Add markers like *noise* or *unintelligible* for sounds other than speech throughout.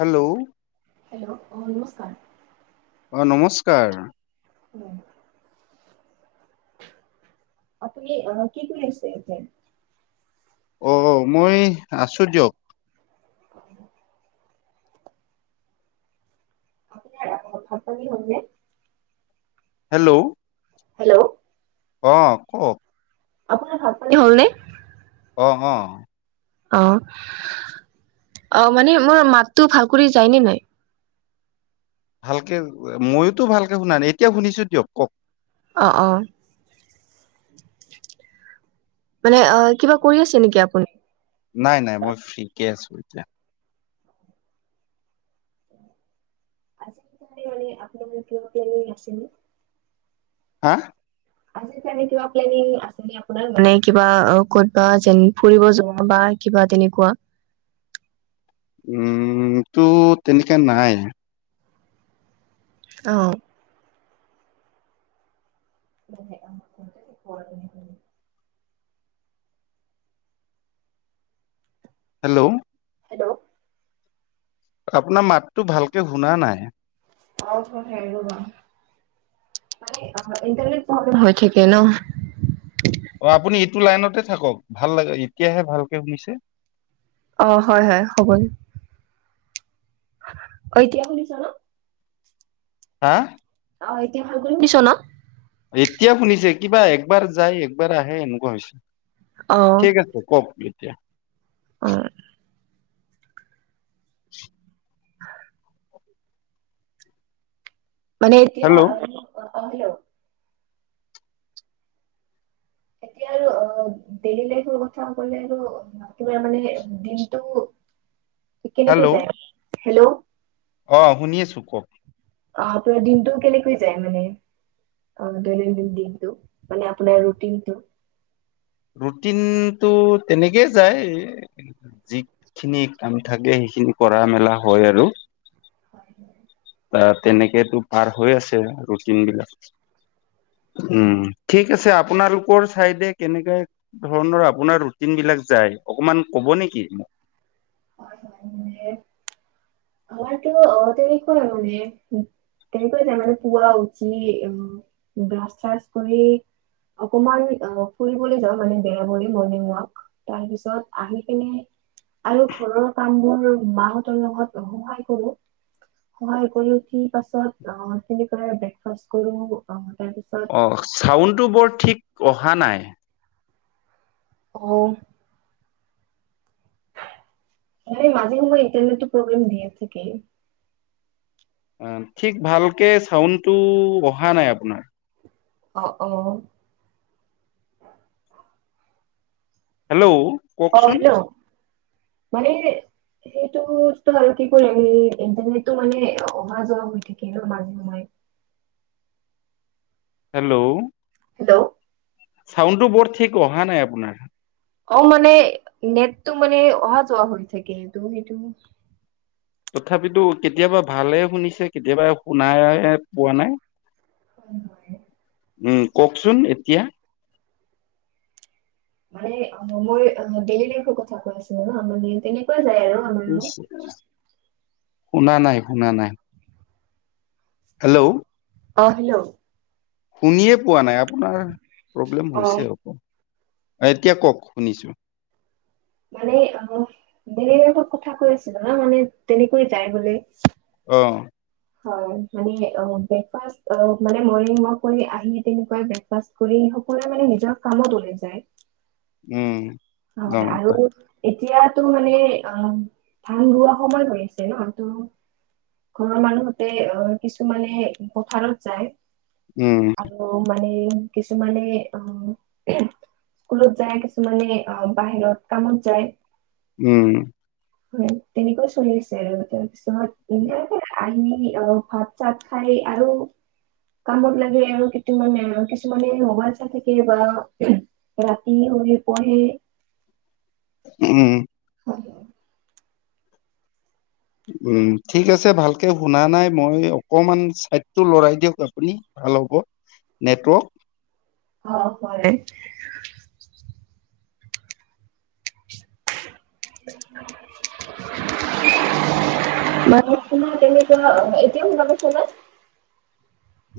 Hello? Hello অ' নমস্কাৰ। অ, নমস্কাৰ। উম, আপুনি অ' কি কৰি আছে এতিয়া? অ, মই আছোঁ দিয়ক। *unintelligible* *unintelligible* ভাত পানী হ'ল নে? হেল্ল', হেল্ল', অ, কওক। আপোনাৰ ভাত পানী হ'ল নে? অ-অ। অ, অ' মানে মোৰ মাততো ভাল কৰি যায়নে নাই? ভালকে, ময়োতো ভালকে শুনা নাই, এতিয়া শুনিছোঁ দিয়ক, কওক। অ-অ। মানে অ, কিবা কৰি আছে নেকি আপুনি? নাই-নাই মই ফ্ৰীকে আছো এতিয়া। আজি কাৰণে মানে আপোনাৰ প্লেনিং আছে নে? হা? আজি কাৰণে কিবা প্লেনিং আছে আপোনাৰ মানে কিবা অ, ক'তবা যেন ফুৰিব যাৱা বা কিবা তেনেকুৱা? উম, টো তেনেকা নাই। অ *inaudible* হেল্ল' হেল্ল' আপোনাৰ মাততো ভালকে শুনা নাই। ইন্টাৰনেট প্ৰব্লেম হৈ থাকে ন অ আপুনি এইটো লাইনতে থাকক ভাল লাগে এতিয়াহে ভালকে শুনিছে। অ হয় হয় হ'ব দে অ এতিয়া শুনিছ ন? হা? অ এতিয়া ভাল কৰি শুনিছ? এতিয়া শুনিছে কিবা একবাৰ যায়, একবাৰ আহে এনেকুৱা হৈছে। ঠিক আছে কওক এতিয়া। উম *inaudible* মানে এতিয়া হেল্ল' আ আহিলে এতিয়া আৰু অ ডেইলি লাইফৰ কথা কলেটো কিবা মানে দিনটো কেনেকৈ হেল্ল' যায় হেল্ল' অ শুনি আছো ক'ক। অ আপোনাৰ দিনটো কেনেকৈ যায় মানে? অ দৈনন্দিন দিনটো মানে আপোনাৰ ৰুটিনটো? ৰুটিনটো তেনেকেই যায় এ যিখিনি কাম থাকে সেইখিনি কৰা মেলা হয় আৰু। *inaudible* তেনেকেতো পাৰ হৈ আছে ৰুটিন বিলাক। উম, ঠিক আছে আপোনালোকৰ চাইডে কেনেকা ধৰণৰ আপোনাৰ ৰুটিন বিলাক যায়, অকমান ক'ব নেকি হয় হয় মানে আমাৰটো অ, দেৰি কৰা মানে তেনেকৈ যাওঁ মানে পুৱা উঠি আম ব্ৰাছ চ্ৰাচ কৰি অকমান অ ফুৰিবলৈ যাওঁ মানে বেৰা বুলি মৰ্নিং ৱাৰ্ক তাৰপিছত আহি কিনে আৰু ঘৰৰ কামবোৰ মাহঁতৰ লগত সহায় কৰো। সহায় কৰি উঠি পাছত অ, তেনেকৈ ব্ৰেকফাষ্ট কৰোঁ, অ তাৰপিছত অ' চাউণ্ডটো বৰ ঠিক অহা নাই। অ এনে মাজে সময়ে ইণ্টাৰনেটটো প্ৰব্লেম দিয়ে থাকে উম ঠিক ভালকে চাউণ্ডটো অহা নাই আপোনাৰ অ অ হেল্ল' অ কওকচোন হেল্ল' মানে সেইটোত ত আৰু কি কৰিম আমি ইণ্টাৰনেটটো মানে অহা যোৱা হৈ থাকে ন মাজে সময়ে। হেল্ল'। হেল্ল'। চাউণ্ডটো বৰ ঠিক অহা নাই আপোনাৰ? অ মানে নেটটো মানে অহা যোৱা হৈ থাকে সেটো *unintelligible* তথাপিতো কেতিয়াবা ভালে শুনিছে কেতিয়াবা শুনাই পোৱা নাই। হয় হ উম, কওকচোন এতিয়া? মানে আ মমই আহ ডেইলি লাইফৰ কথা কৈ আছিলে ন *unintelligible* তেনেক *unintelligible* শুনা নাই। শুনা নাই। হেল্ল'। অ, হেল্ল'। শুনিয়ে পোৱা নাই। আপোনাৰ প্ৰব্লেম হৈছে অক, এতিয়া কওক শুনিছো। মানে অ ডেইলী লাইফৰ কথা কৈ আছিলো ন মানে তেনেকৈ যায় বোলে। অ। হয়। মানে অ ব্ৰেকফাছ অ মানে মৰ্ণিং ৱক কৰি আহি তেনেকুৱ ব্ৰেকফাছ কৰি সকলোৱে মানে নিজৰ কামত ওলাই যায়। উম। হ অ আৰু এতিয়াটো মানে অ, ধান ৰোৱা সময় হৈ আছে ন তো ঘৰৰ মানুহতে অ, কিছুমানে পথাৰত যায় উম আৰ ত মানে কিছুমানে অ, স্কুলত যায়। কিছুমানে অ বাহিৰত কামত যায়। উম। হয়। তেনেকুৱাও চলি আছে আৰু তাৰপিছত *unintelligible* আহি আহ ভাত চাত খাই আৰু কামত লাগে, আৰু কিটোমানে আৰু কিছুমানে ম'বাইল চাই থাকে বা ৰাতি শুই পঢ়ে। উ উম। হয়। উম ঠিক আছে। ভালকে শুনা নাই। মই অকণমান চাইডটো লৰাই দিয়ক আপুনি? ভাল হ'ব নেটৱৰ্ক। অ, হয়। *inaudible* মানে তোমাৰ তেনেকুৱা, এতিয়া শুনি পাইছা নে?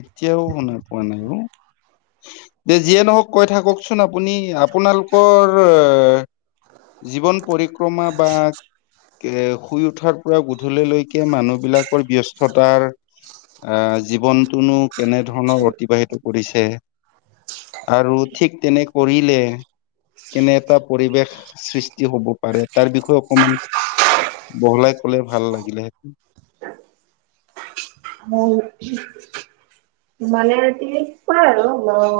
এতিয়াও শুনা পোৱা নাই অ। দে যিয়ে নহওঁক, কৈ থাককচোন আপুনি। আপোনালোকৰ জীৱন পৰিক্ৰমা বা এ শুই উঠাৰ পৰা গধূলিলৈকে মানুহবিলাকৰ ব্যস্ততাৰ আ জীৱনটোনো কেনেধৰণে অতিবাহিত কৰিছে? আৰু ঠিক তেনে কৰিলে কেনে এটা পৰিৱেশ সৃষ্টি হ'ব পাৰে, তাৰ বিষয়ে অকমান বহলাই ক'লে ভাল লাগিলে হেতেন। মও মানে ৰাতি পায় আৰু মও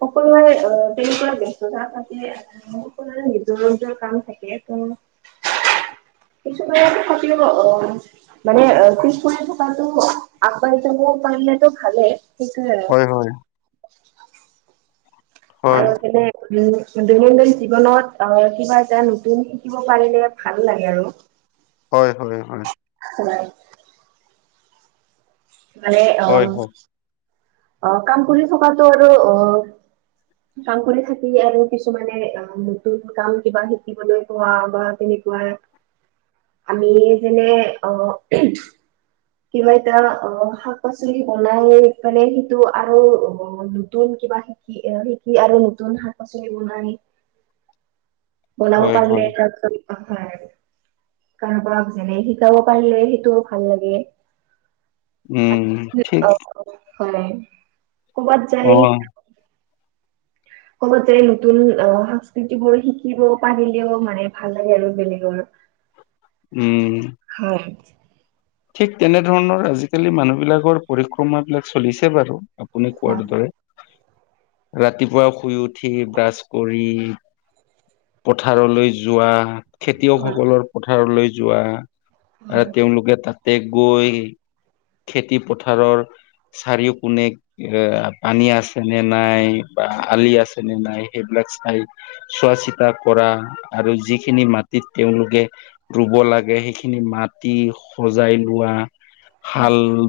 সকলোৱে অঁ তেনেকুৱা ব্যস্ততা থাকিলে- সকলোৰে নিজৰ নিজৰ কাম থাকে, ত- কিছুমানে তথাপিও অঁ, মানে পিছোৱাই- তাতো আগবাঢ়ি যাব পাৰিলেতো ভালেই। কিন্তু- হয় হয় আৰু হয় এইফালে- উম, দৈনন্দিন জীৱনত আহ্ কিবা এটা নতুন শিকিব পাৰিলে ভাল লাগে আৰু। হয় এইফালে হয়। হলেল- মানে অঁ, হয় হয় অঁ কাম কৰি থকাটো আৰু অঁ'। কাম কৰি থাকি আৰু কিছুমানে অঁ' নতুন কাম কিবা-কিবি- শিকিবলৈ পোৱা বা তেনেকুৱাই। আমি যেনে অ'- কিবা এটা অঁ শাক-পাচলি বনাই পানে সেইটো আৰু অঁ- নতুন কিবা শিকি অঁ শিক- কি আৰু নতুন শাক-পাচলি বনাই, বনাব হয় পাৰিলে হয় তাপাছত- কাৰোবাক যেনে শিকাব পাৰিলে সেইটো ভাল লাগে। উম, ঠিক। অঁ হয় ক'ৰবাত অ যায়? লগতে নতুন অঁ, সংস্কৃতিবোৰ শিকিব পাৰিলেও মানে ভাল লাগে আৰু বেলেগৰ। উম' হয়। ঠিক তেনেধৰণৰ আজিকালি মানুহ বিলাকৰ পৰিক্ৰমা বিলাক চলিছে বাৰু। আপোনি কোৱাৰ দৰে, ৰাতিপুৱা শুই উঠি ব্ৰাছ কৰি- পথাৰলৈ যোৱা- খেতিয়কসকলৰ পথাৰলৈ যোৱা আৰু তেওঁলোকে তাত- তে গৈ খেতি পথাৰৰ চাৰিও কোনে- এ পানী আছে নে নাই বা আলি আছে নে নাই, সেইবিলাক চাই- চোৱা-চিতা কৰা আৰু যিখিনি মাটিত তেওঁলোকে- ৰুব লাগে, সেইখিনি মাটি সজাই লোৱা, হাল-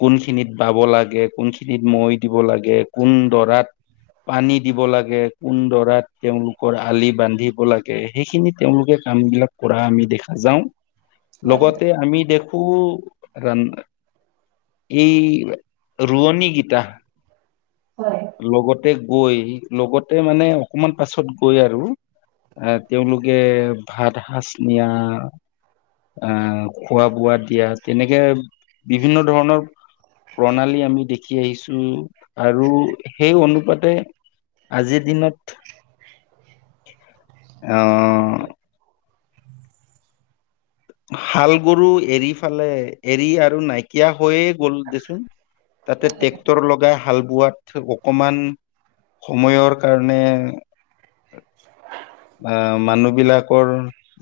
কোনখিনিত বাব লাগে, কোনখিনিত মৈ দিব লাগে, কোন দৰাত- পানী দিব লাগে, কোন দৰাত তেওঁলোকৰ আলি বান্ধিব লাগে। সেইখিনি, তেওঁলোকে কামবিলাক কৰা আমি দেখা যাওঁ। লগতে আমি দেখো, ৰান- এই ৰোৱনী গীতা- লগতে গৈ, লগতে মানে অকমান পাছত গৈ আৰু। আহ্ তেওঁলোকে ভাত সাঁজ নিয়া। আঁহ্ খোৱা বোৱাত দিয়া তেনেকে বিভিন্ন ধৰণৰ- প্ৰণালী আমি দেখি আহিছোঁ আৰু- সেই অনুপাতে আজিৰ দিনত- অঁ' হাল গৰু এৰি ফালে এৰি আৰু নাইকিয়া হৈয়ে- কলো দেচোন তাতে ট্ৰেক্টৰ লগা- হাল বোৱাত অকমান সময়ৰ কাৰণে- আঁহ, মানুহ বিলাকৰ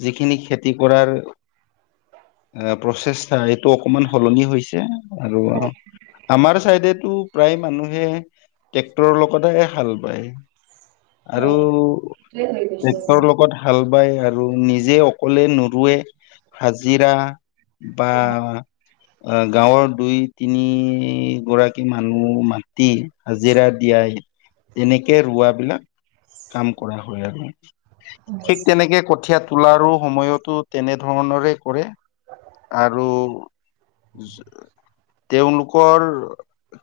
যিখিনি খেতি কৰাৰ- এঁহ প্ৰচেষ্টা এইটো অকমান সলনি হৈছে আৰু- আমাৰ চাইডেটো প্ৰায় মানুহে ট্ৰেক্টৰৰ লগতহে হাল পায়। আৰু টেক্টৰলগত হাল বায় আৰু নিজে অকলে নুবোৱে হাজিৰা বা আহ, গাঁৱৰ দুই, তিনি গৰাকী মানুহ মাতি হাজিৰা দিয়াই তেনেকে ৰোৱা বিলাক কাম কৰা হয় আৰু। ঠিক তেনেকে কঠীয়া তোলাৰো সময়তো তেনে ধৰণৰে কৰে। আৰু তেওঁলোকৰ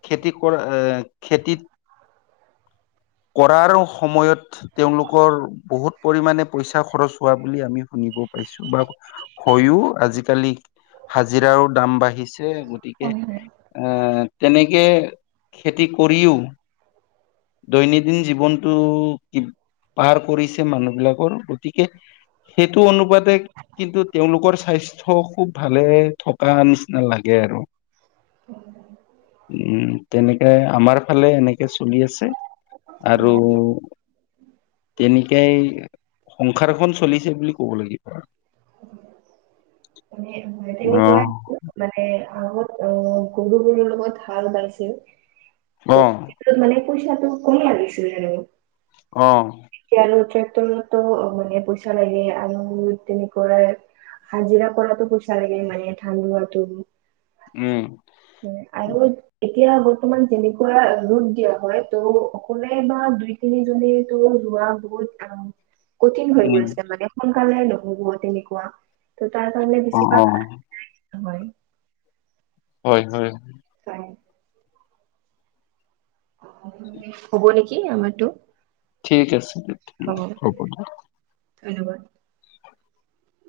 খেতি কৰা এ, খেতিত কৰাৰ সময়ত তেওঁলোকৰ বহুত পৰিমণে পইচা খৰচ হোৱা বুলি আমি শুনিব পাইছো বা হৈও আজিকালি হাজিৰাৰো দাম বাঢ়িছে গতিকে। এ, তেনেকে খেতি কৰিও দৈনন্দিন জীৱনটো কি পাৰ কৰিছে। মানুহ বিলাকৰ গতিকে সেইটো অনুপাতে কিন্তু তেওঁলোকৰ স্বাস্থ্য খুব ভালে থকা নিচিনা লাগে আৰু। উম, তেনেক কে আমাৰ ফালে এনেকে চলি আছে, আৰু তেনেক কেই সংসাৰ চলিছে বুলি ক'ব লাগিব। *unintelligible* অ তেনেকুৱাই সেইটো মানে আগত অ, গৰুবোৰৰ লগত হাল বাইছিল। অ'। ত, মানে পইচাটো কম লাগিছিল আৰু। অ'। এয়া আৰু ট্ৰেক্টৰতো মানে পইচা লাগে আৰু তেনেক কৰে হাজিৰা কৰাটো পইচা লাগে মানে, ধান ৰুৱাটো। উম। আৰু এতিয়া বৰ্তমান যেনেকুৱা ৰোদ দিয়া হয় ত' অকলে বা দুই তিনিজনীতো ৰোৱা বহুত কঠিন হৈ উম গৈছে মানে সোনকালে নহব তেনেকুৱা, তাৰ কাৰণে অ অ বেছিভাগ হয়। হয়, হয়। হয়। হ'ব নেকি আমাৰটো। ঠিক আছে, হ'ব দিয়া। ধন্যবাদ।